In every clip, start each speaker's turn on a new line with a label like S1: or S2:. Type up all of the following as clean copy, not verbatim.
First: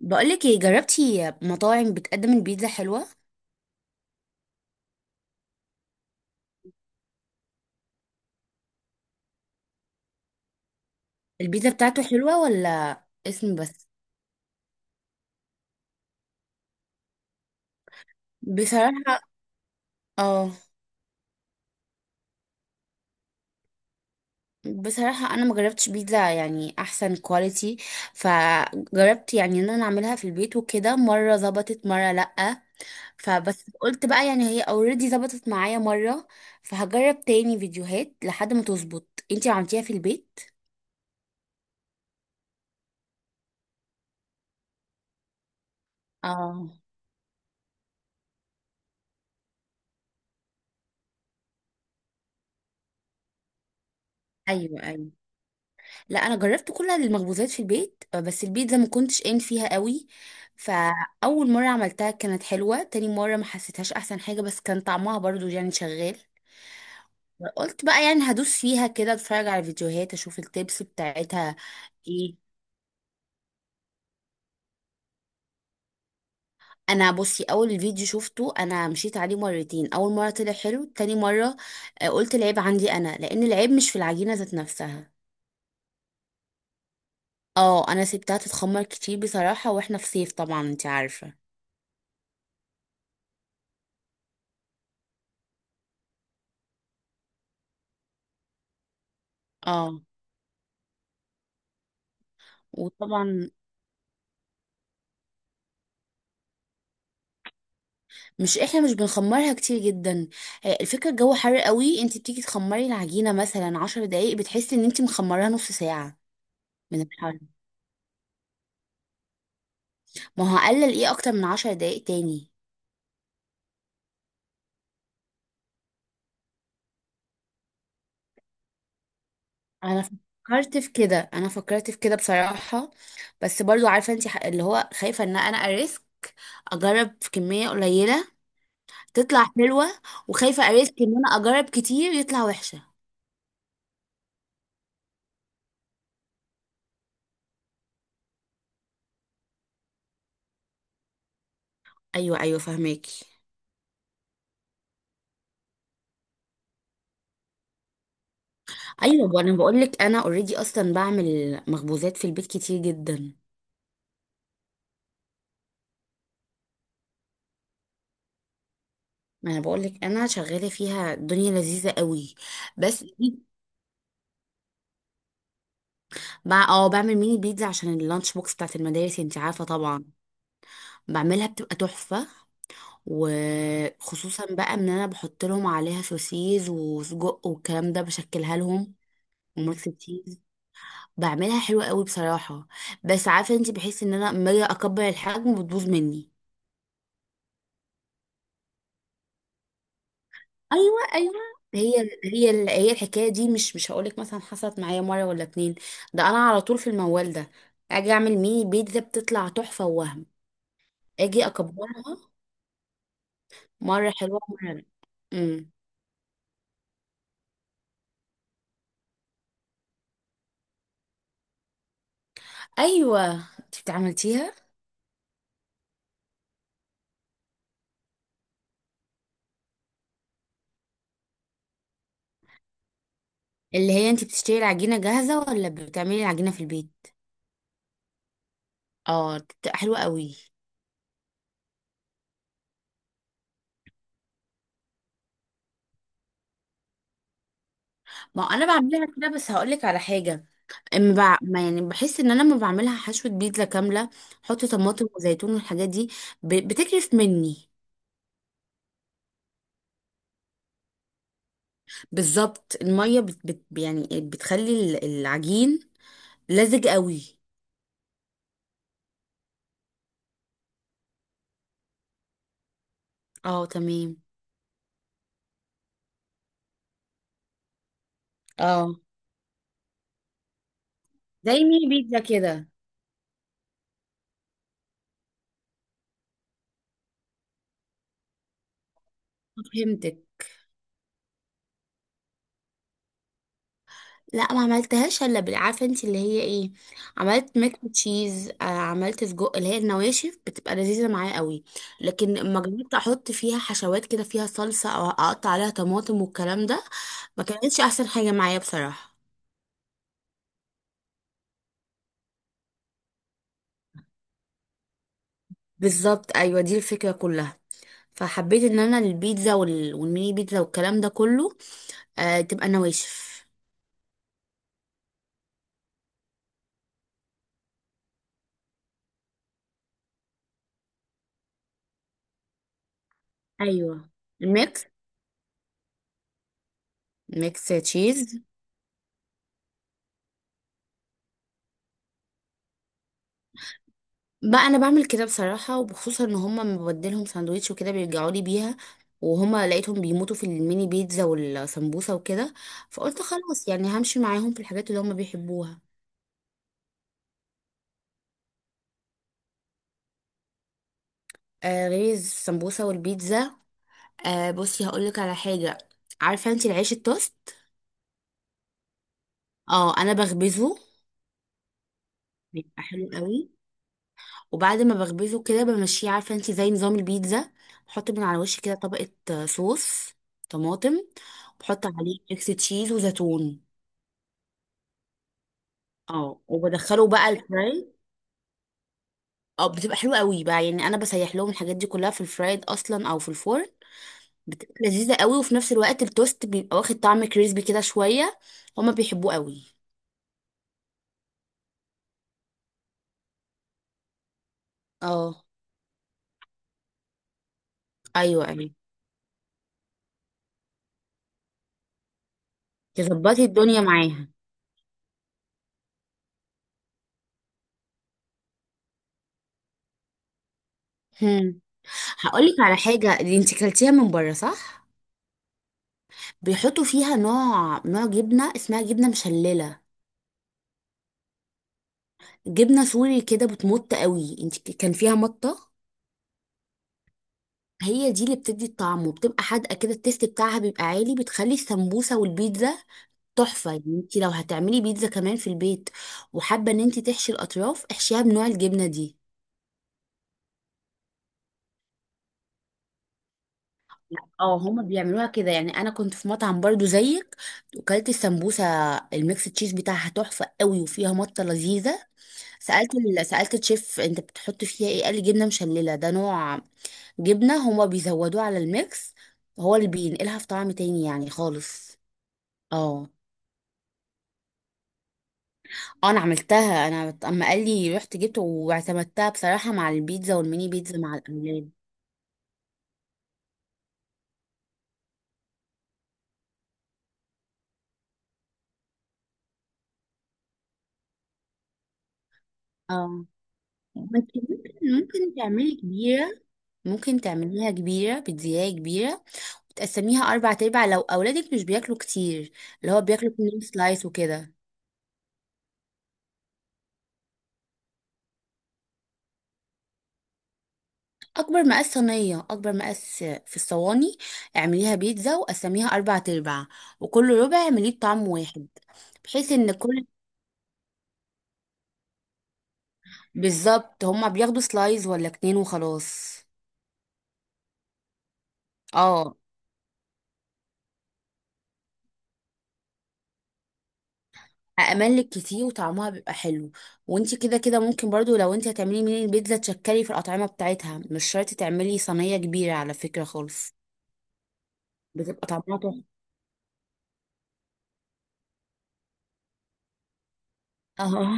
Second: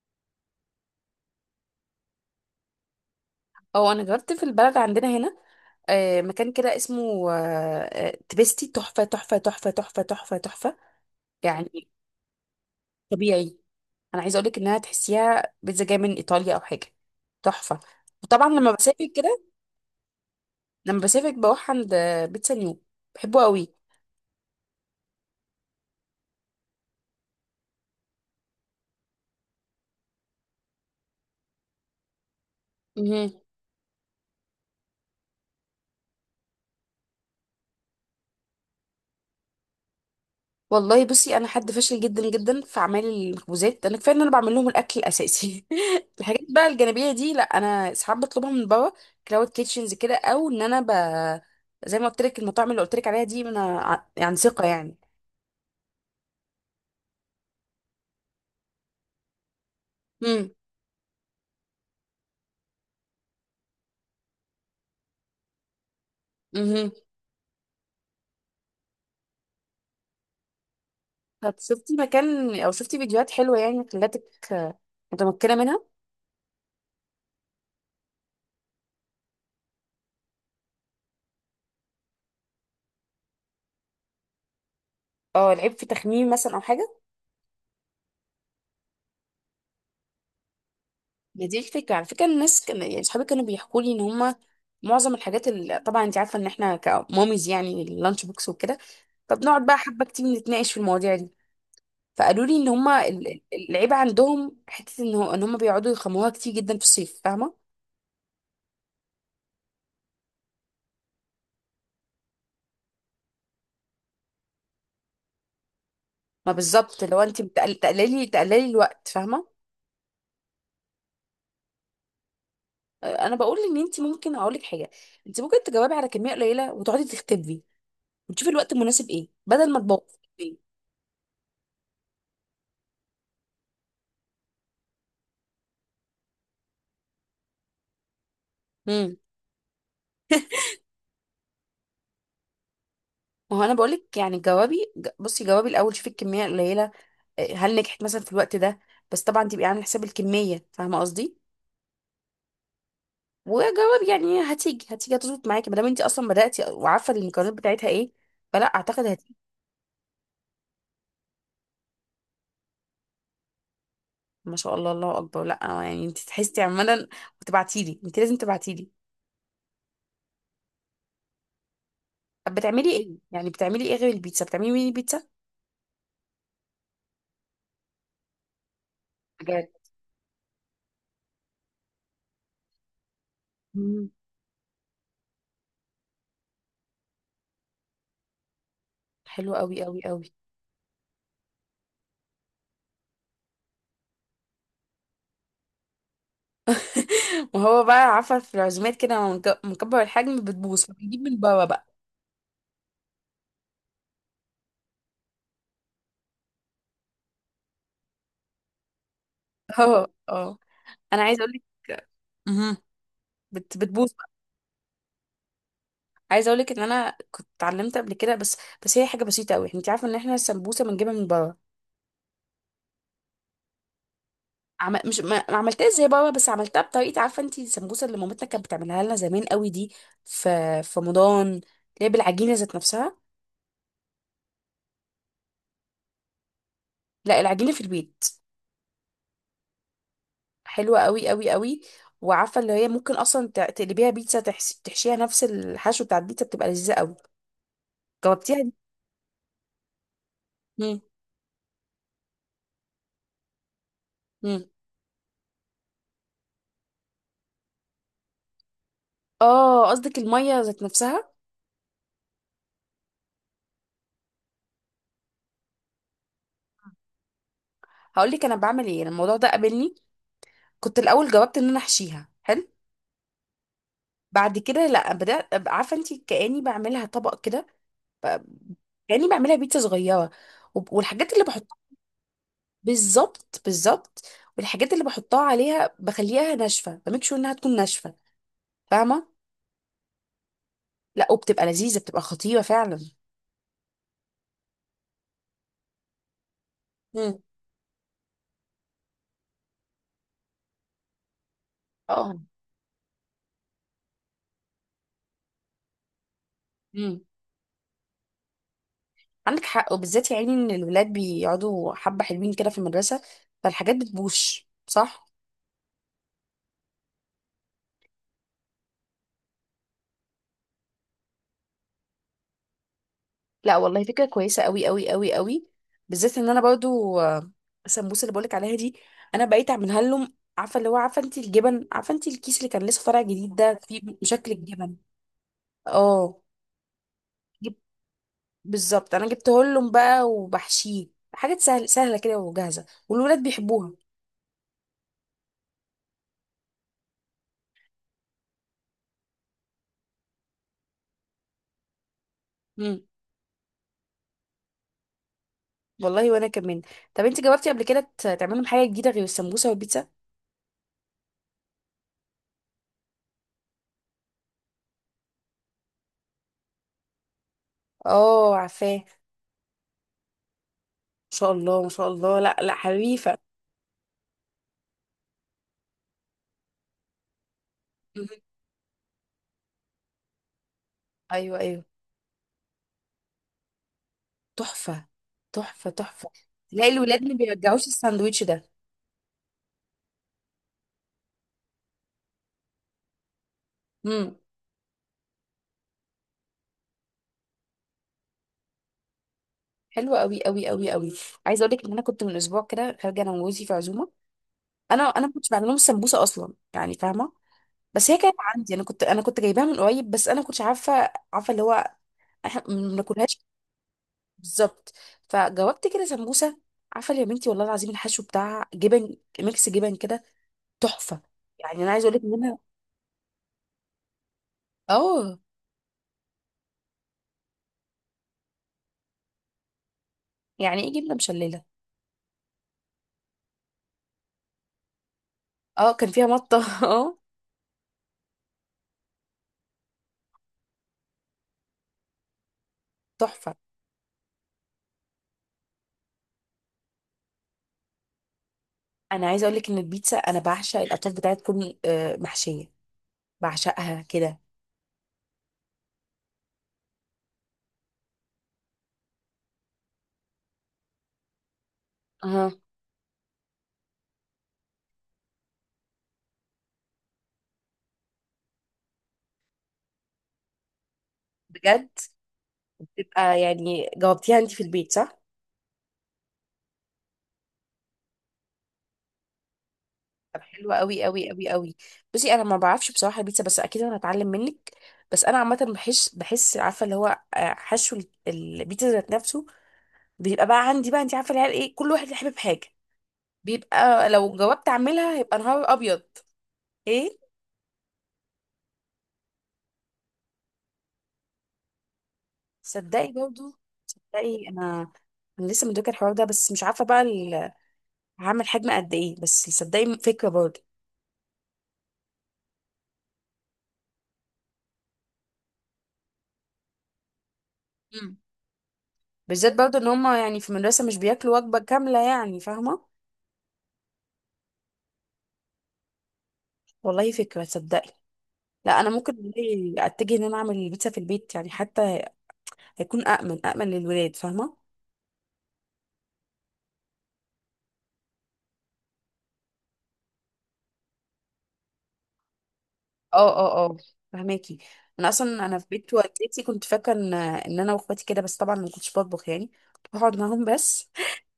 S1: بقولك ايه، جربتي مطاعم بتقدم البيتزا حلوة؟
S2: اه، انا جربت في البلد عندنا هنا. مكان كده اسمه تبستي. تحفه تحفه تحفه تحفه تحفه تحفه.
S1: البيتزا
S2: يعني
S1: بتاعته حلوة ولا اسم
S2: طبيعي.
S1: بس؟
S2: انا عايزه اقولك انها تحسيها بيتزا جايه من ايطاليا او حاجه. تحفه. وطبعا لما بسافر
S1: بصراحة.
S2: كده،
S1: اه.
S2: لما بسافر بروح عند بيتزا نيو. بحبه
S1: بصراحة انا ما جربتش بيتزا يعني احسن كواليتي. فجربت يعني ان انا اعملها في البيت وكده، مرة ظبطت مرة لأ.
S2: قوي.
S1: فبس قلت بقى يعني هي اوريدي ظبطت معايا مرة. فهجرب تاني فيديوهات لحد ما تظبط. انتي عملتيها في البيت؟
S2: والله بصي، انا حد فاشل جدا جدا في اعمال المخبوزات. انا كفايه ان انا بعمل لهم الاكل الاساسي. الحاجات بقى
S1: اه.
S2: الجانبيه دي لا، انا ساعات بطلبها من بابا كلاود كيتشنز كده، او ان انا ب... زي ما قلت لك، المطاعم اللي قلت لك عليها دي انا يعني ثقه
S1: ايوه،
S2: يعني.
S1: ايوه. لا، انا جربت كل المخبوزات في البيت، بس البيتزا ما كنتش قايم فيها قوي.
S2: امم.
S1: فاول مره عملتها كانت حلوه، تاني مره ما حسيتهاش احسن حاجه، بس كان طعمها برضو يعني شغال.
S2: امم.
S1: قلت بقى يعني هدوس فيها كده، اتفرج على فيديوهات، اشوف التيبس
S2: طب
S1: بتاعتها.
S2: شفتي
S1: ايه.
S2: مكان او شفتي فيديوهات حلوه يعني خلاتك، آه، متمكنه منها؟
S1: انا بصي، اول فيديو شفته انا مشيت عليه مرتين. اول مره طلع حلو، تاني مره قلت العيب عندي انا، لان العيب مش في العجينه ذات نفسها.
S2: اه، العيب في تخميم مثلا او حاجه؟
S1: اه، انا سبتها تتخمر كتير بصراحه، واحنا في صيف طبعا انت عارفه.
S2: ما دي الفكره على فكره، الناس كان يعني صحابي كانوا بيحكوا لي ان هم معظم الحاجات اللي طبعا انت عارفه ان احنا كماميز يعني، اللانش بوكس وكده. طب نقعد بقى
S1: اه.
S2: حبة كتير نتناقش في المواضيع دي. فقالوا لي ان هما
S1: وطبعا
S2: العيب عندهم حتة ان ان هما بيقعدوا يخموها كتير جدا في الصيف، فاهمة؟
S1: مش احنا، مش بنخمرها كتير جدا. الفكرة الجو حر قوي، انت بتيجي تخمري العجينة مثلا 10 دقايق بتحسي ان انت مخمراها نص ساعة.
S2: ما
S1: من
S2: بالظبط، لو
S1: الحر.
S2: انت تقللي الوقت، فاهمة؟
S1: ما هو هقلل ايه اكتر من 10 دقايق تاني؟
S2: انا بقول ان انت ممكن اقول لك حاجة، انت ممكن تجاوبي على كمية قليلة وتقعدي تختبي وتشوفي الوقت المناسب ايه، بدل ما
S1: انا
S2: تبوظي.
S1: فكرت في كده، انا فكرت في كده بصراحة. بس برضو عارفة انت اللي هو خايفة ان انا اريسك. اجرب في كمية قليلة
S2: امم.
S1: تطلع حلوة، وخايفة اريسك ان انا اجرب كتير يطلع وحشة.
S2: ما هو انا بقول لك يعني جوابي بصي، جوابي الاول شوفي الكمية القليلة. هل نجحت مثلا في الوقت ده؟ بس طبعا تبقي عامله حساب الكمية، فاهمة قصدي؟
S1: ايوه، ايوه، فهماكي.
S2: وجواب يعني هتيجي، هتيجي هتظبط معاكي، ما دام انت اصلا بدأتي وعارفه المكونات بتاعتها ايه. فلا اعتقد هتيجي.
S1: ايوه، انا بقول لك انا اوريدي اصلا بعمل مخبوزات في البيت كتير جدا.
S2: ما شاء الله، الله اكبر. لا، يعني انت تحسي عمالا وتبعتي لي، انت لازم تبعتي لي.
S1: ما انا بقول لك، انا شغاله فيها، الدنيا لذيذه قوي.
S2: طب بتعملي
S1: بس
S2: ايه
S1: دي
S2: يعني؟ بتعملي ايه غير البيتزا؟ بتعملي مين البيتزا؟
S1: بقى، بعمل ميني بيتزا عشان اللانش بوكس بتاعت المدارس انت عارفه
S2: حاجات.
S1: طبعا. بعملها بتبقى تحفه.
S2: مم.
S1: وخصوصا بقى ان انا بحط لهم عليها سوسيز وسجق والكلام ده، بشكلها لهم.
S2: حلو قوي
S1: وميكس
S2: قوي قوي.
S1: تشيز. بعملها حلوه قوي بصراحه. بس عارفه انت، بحس ان انا لما اجي اكبر الحجم بتبوظ مني.
S2: وهو بقى عارفه، في العزومات كده لما مكبر الحجم بتبوظ
S1: ايوه،
S2: فبيجيب
S1: ايوه.
S2: من بره بقى.
S1: هي هي الحكايه دي مش هقولك مثلا حصلت معايا مره ولا اتنين. ده انا على طول في الموال ده. اجي اعمل ميني بيتزا بتطلع تحفه
S2: اه
S1: ووهم.
S2: اه، انا عايزه
S1: اجي
S2: اقول لك،
S1: اكبرها. مره
S2: بتبوظ.
S1: حلوه مره لأ. امم.
S2: عايزه اقولك ان انا كنت اتعلمت قبل كده، بس بس هي حاجه بسيطه قوي، انت عارفه ان احنا السمبوسه بنجيبها من بره.
S1: ايوه، انت بتعملتيها؟
S2: مش ما عملتهاش زي بابا، بس عملتها بطريقه. عارفه انت السمبوسه اللي مامتنا كانت بتعملها لنا زمان قوي دي، في رمضان؟ اللي هي بالعجينه ذات نفسها.
S1: اللي هي انت بتشتري العجينه جاهزه ولا بتعملي العجينه في البيت؟
S2: لا، العجينه في البيت.
S1: اه، بتبقى حلوه قوي.
S2: حلوه قوي قوي قوي. وعارفه اللي هي ممكن اصلا تقلبيها بيتزا، تحشي... تحشيها نفس الحشو بتاع البيتزا بتبقى لذيذه قوي.
S1: ما
S2: جاوبتيها
S1: انا
S2: دي؟
S1: بعملها كده، بس هقولك على حاجه.
S2: مم.
S1: ما يعني بحس ان انا لما بعملها حشوه بيتزا كامله.
S2: مم.
S1: احط طماطم وزيتون والحاجات دي. بتكرف مني.
S2: اه، قصدك الميه ذات نفسها.
S1: بالظبط المية بت يعني بتخلي العجين لزج قوي.
S2: هقول لك انا بعمل ايه. أنا الموضوع ده قابلني. كنت الاول جاوبت ان انا احشيها حلو.
S1: اه، تمام.
S2: بعد كده لا، بدات أبقى عارفه انت كاني بعملها طبق كده. ب-
S1: اه.
S2: كاني بعملها بيتزا صغيره، والحاجات اللي
S1: زي
S2: بحطها.
S1: ميني بيتزا كده.
S2: بالظبط بالظبط. والحاجات اللي بحطها عليها بخليها ناشفه، بميك شور انها تكون ناشفه. فاهمه؟
S1: فهمتك.
S2: لا وبتبقى لذيذه، بتبقى خطيره فعلا.
S1: لا، ما عملتهاش الا عارفه انت اللي هي ايه.
S2: مم.
S1: عملت ميك تشيز، عملت سجق. اللي هي النواشف بتبقى لذيذه معايا قوي. لكن
S2: اه.
S1: اما جربت احط فيها حشوات كده، فيها صلصه او اقطع عليها طماطم والكلام ده،
S2: امم.
S1: ما كانتش احسن حاجه معايا بصراحه.
S2: عندك حق، وبالذات يا عيني ان الولاد بيقعدوا حبه حلوين كده في المدرسه، فالحاجات بتبوش، صح؟
S1: بالظبط، ايوه، دي الفكرة كلها. فحبيت ان انا البيتزا والميني بيتزا والكلام ده كله تبقى نواشف.
S2: لا والله، فكرة كويسة قوي قوي قوي قوي. بالذات ان انا برضو، السمبوسة اللي بقولك عليها دي انا بقيت اعملها لهم. عارفة اللي هو، عارفة انت الجبن، عارفة انت الكيس اللي كان لسه طالع جديد ده، فيه
S1: ايوه.
S2: شكل
S1: ميكس
S2: الجبن؟ اه.
S1: ميكس
S2: جب-
S1: تشيز.
S2: بالظبط، انا جبته لهم بقى وبحشيه حاجات سهلة كده وجاهزة، والولاد بيحبوها.
S1: بقى انا بعمل كده بصراحه، وبخصوصا ان هما لما ببدلهم ساندوتش وكده بيرجعوا لي بيها. وهما لقيتهم بيموتوا في الميني بيتزا والسمبوسه وكده.
S2: امم.
S1: فقلت خلاص، يعني همشي معاهم في الحاجات اللي هما بيحبوها.
S2: والله وانا كمان. طب انت جربتي قبل كده تعملي لهم حاجة جديدة غير السمبوسة والبيتزا؟
S1: غير السمبوسه والبيتزا. بصي هقول لك على حاجه. عارفه انت العيش التوست؟
S2: اه عارفاه، ما
S1: اه، انا بخبزه.
S2: شاء الله ما شاء الله. لا لا
S1: بيبقى حلو
S2: حريفة.
S1: قوي. وبعد ما بخبزه كده بمشيه، عارفه انت، زي نظام البيتزا. بحط من
S2: مم.
S1: على وشي كده طبقه صوص طماطم.
S2: ايوه ايوه.
S1: بحط عليه ميكس تشيز وزيتون.
S2: تحفة تحفة تحفة.
S1: اه،
S2: تلاقي
S1: وبدخله
S2: الولاد
S1: بقى
S2: ما بيرجعوش
S1: الفراي.
S2: الساندوتش ده.
S1: اه، بتبقى حلوه قوي بقى، يعني انا بسيح لهم الحاجات دي كلها في الفرايد اصلا او في الفرن.
S2: امم.
S1: بتبقى لذيذه قوي، وفي نفس الوقت التوست بيبقى واخد طعم كريسبي كده شويه. هما بيحبوه قوي.
S2: حلو قوي قوي قوي قوي. عايزه اقول لك ان انا كنت من اسبوع كده خارجه انا وجوزي في عزومه. انا ما
S1: اه،
S2: كنتش بعمل لهم سمبوسه اصلا يعني، فاهمه؟ بس هي كانت
S1: ايوه، ايوه،
S2: عندي، انا كنت جايباها من قريب. بس انا ما كنتش عارفه، عارفه اللي هو احنا ما بناكلهاش.
S1: تظبطي الدنيا معاها.
S2: بالظبط. فجاوبت كده سمبوسه. عارفه يا بنتي والله العظيم، الحشو بتاع جبن ميكس جبن كده، تحفه.
S1: هم.
S2: يعني انا عايزه اقول لك ان
S1: هقولك
S2: انا.
S1: على حاجه. دي انت كلتيها من بره، صح؟
S2: اه.
S1: بيحطوا فيها نوع جبنة اسمها جبنة مشللة.
S2: يعني ايه جبنه مشلله؟
S1: جبنة سوري كده بتمط قوي، انت كان فيها مطة.
S2: اه، كان فيها مطه. اه،
S1: هي دي اللي بتدي الطعم وبتبقى حادقة كده، التيست بتاعها بيبقى عالي، بتخلي السمبوسة والبيتزا
S2: تحفه.
S1: تحفة. يعني انت لو هتعملي بيتزا كمان في البيت وحابة ان انت تحشي الأطراف، احشيها بنوع الجبنة دي.
S2: انا عايزه اقول لك ان البيتزا، انا بعشق الاطراف بتاعتها تكون محشيه. بعشقها كده.
S1: اه، هما بيعملوها كده. يعني انا كنت في مطعم برضو زيك. وكلت السمبوسة. الميكس تشيز بتاعها تحفة قوي، وفيها مطة لذيذة.
S2: اها
S1: سألت سألت الشيف، انت بتحط فيها ايه؟ قال لي جبنة مشللة، ده نوع جبنة هما بيزودوه على الميكس. هو اللي بينقلها في طعم تاني يعني
S2: بجد.
S1: خالص. اه.
S2: تبقى يعني جاوبتيها انت في البيت، صح؟
S1: انا عملتها. انا اما قال لي رحت جبت واعتمدتها بصراحة، مع البيتزا
S2: طب
S1: والميني
S2: حلوه
S1: بيتزا
S2: قوي
S1: مع
S2: قوي قوي
S1: الأولاد.
S2: قوي. بصي انا ما بعرفش بصراحه البيتزا، بس اكيد انا هتعلم منك. بس انا عامه بحس، عارفه اللي هو، حشو البيتزا ذات نفسه بيبقى بقى عندي بقى. انت عارفه العيال ايه، كل واحد حابب حاجه.
S1: اه.
S2: بيبقى
S1: ما انت
S2: لو جاوبت
S1: ممكن
S2: اعملها
S1: ممكن
S2: هيبقى نهار
S1: تعملي
S2: ابيض.
S1: كبيرة.
S2: ايه.
S1: ممكن تعمليها كبيرة، بتزياية كبيرة. تقسميها أربع أرباع، لو أولادك مش بياكلوا كتير. اللي هو
S2: صدقي
S1: بياكلوا
S2: برضو.
S1: 2 سلايس
S2: صدقي
S1: وكده.
S2: انا، انا لسه مدركه الحوار ده، بس مش عارفه بقى هعمل حجم قد ايه. بس صدقي فكرة برضه.
S1: اكبر مقاس صينيه، اكبر مقاس في الصواني. اعمليها بيتزا وقسميها اربع ارباع. وكل ربع اعمليه
S2: مم.
S1: بطعم واحد. بحيث
S2: بالذات
S1: ان
S2: برضه، ان
S1: كل.
S2: هما يعني في المدرسة مش بياكلوا وجبة كاملة يعني، فاهمة؟
S1: بالظبط، هما بياخدوا سلايز ولا اتنين وخلاص.
S2: والله فكرة، تصدقي لا، انا ممكن
S1: اه.
S2: والله اتجه ان انا اعمل البيتزا في البيت يعني، حتى هيكون امن، للولاد، فاهمة؟
S1: املك كتير وطعمها بيبقى حلو. وانتي كده كده ممكن برضو، لو انتي هتعملي من البيتزا تشكلي في الاطعمه بتاعتها، مش شرط تعملي صينيه كبيره على فكره
S2: اه اه
S1: خالص.
S2: اه، فهماكي. انا اصلا
S1: بتبقى
S2: انا في
S1: طعمها
S2: بيت
S1: تحفه.
S2: والدتي كنت فاكره ان انا واخواتي كده، بس طبعا ما كنتش بطبخ يعني، كنت بقعد معاهم بس.
S1: اه.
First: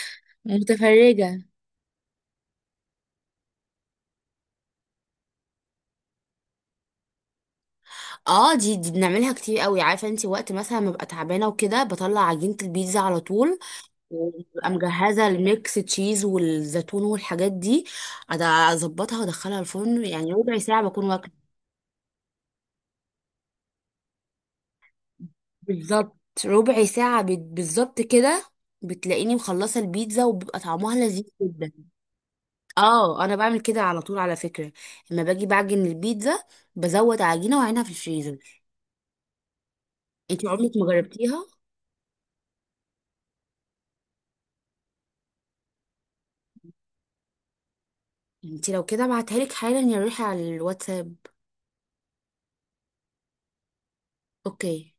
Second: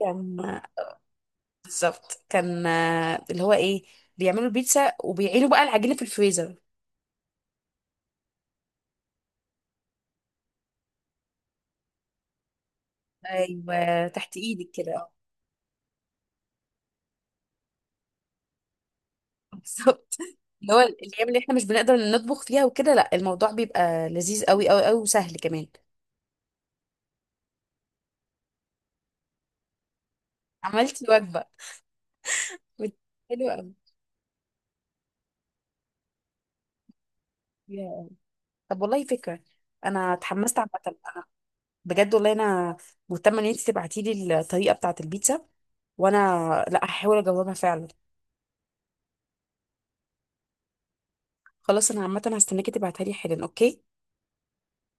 S2: كان.
S1: متفرجه.
S2: بالظبط كان اللي هو ايه، بيعملوا البيتزا وبيعينوا بقى العجينه في الفريزر.
S1: اه، دي بنعملها كتير قوي. عارفه انت وقت مثلا ما ببقى تعبانه وكده، بطلع عجينه البيتزا على طول.
S2: ايوه، تحت
S1: وببقى
S2: ايدك كده، اه.
S1: مجهزه الميكس تشيز والزيتون والحاجات دي. أد- اظبطها وادخلها الفرن،
S2: بالظبط.
S1: يعني ربع
S2: اللي هو
S1: ساعه بكون
S2: الايام اللي
S1: واكله.
S2: احنا مش بنقدر نطبخ فيها وكده، لا، الموضوع بيبقى لذيذ قوي قوي قوي وسهل كمان.
S1: بالظبط. ربع ساعه بالظبط كده. بتلاقيني مخلصه البيتزا، وبيبقى طعمها
S2: عملتي
S1: لذيذ
S2: وجبه.
S1: جدا.
S2: بت-
S1: اه، انا
S2: حلو
S1: بعمل
S2: قوي.
S1: كده على طول على فكره. لما باجي بعجن البيتزا، بزود عجينه واعينها في
S2: يا.
S1: الفريزر.
S2: طب والله فكره. انا
S1: انت
S2: اتحمست عامه
S1: عمرك ما
S2: انا.
S1: جربتيها؟
S2: بجد والله، انا مهتمه ان انت تبعتي لي الطريقه بتاعه البيتزا. وانا لا، هحاول اجاوبها فعلا.
S1: انت لو كده ابعتها لك حالا يا روحي على الواتساب.
S2: خلاص انا عامه هستناكي تبعتها لي حالا، اوكي.
S1: اوكي.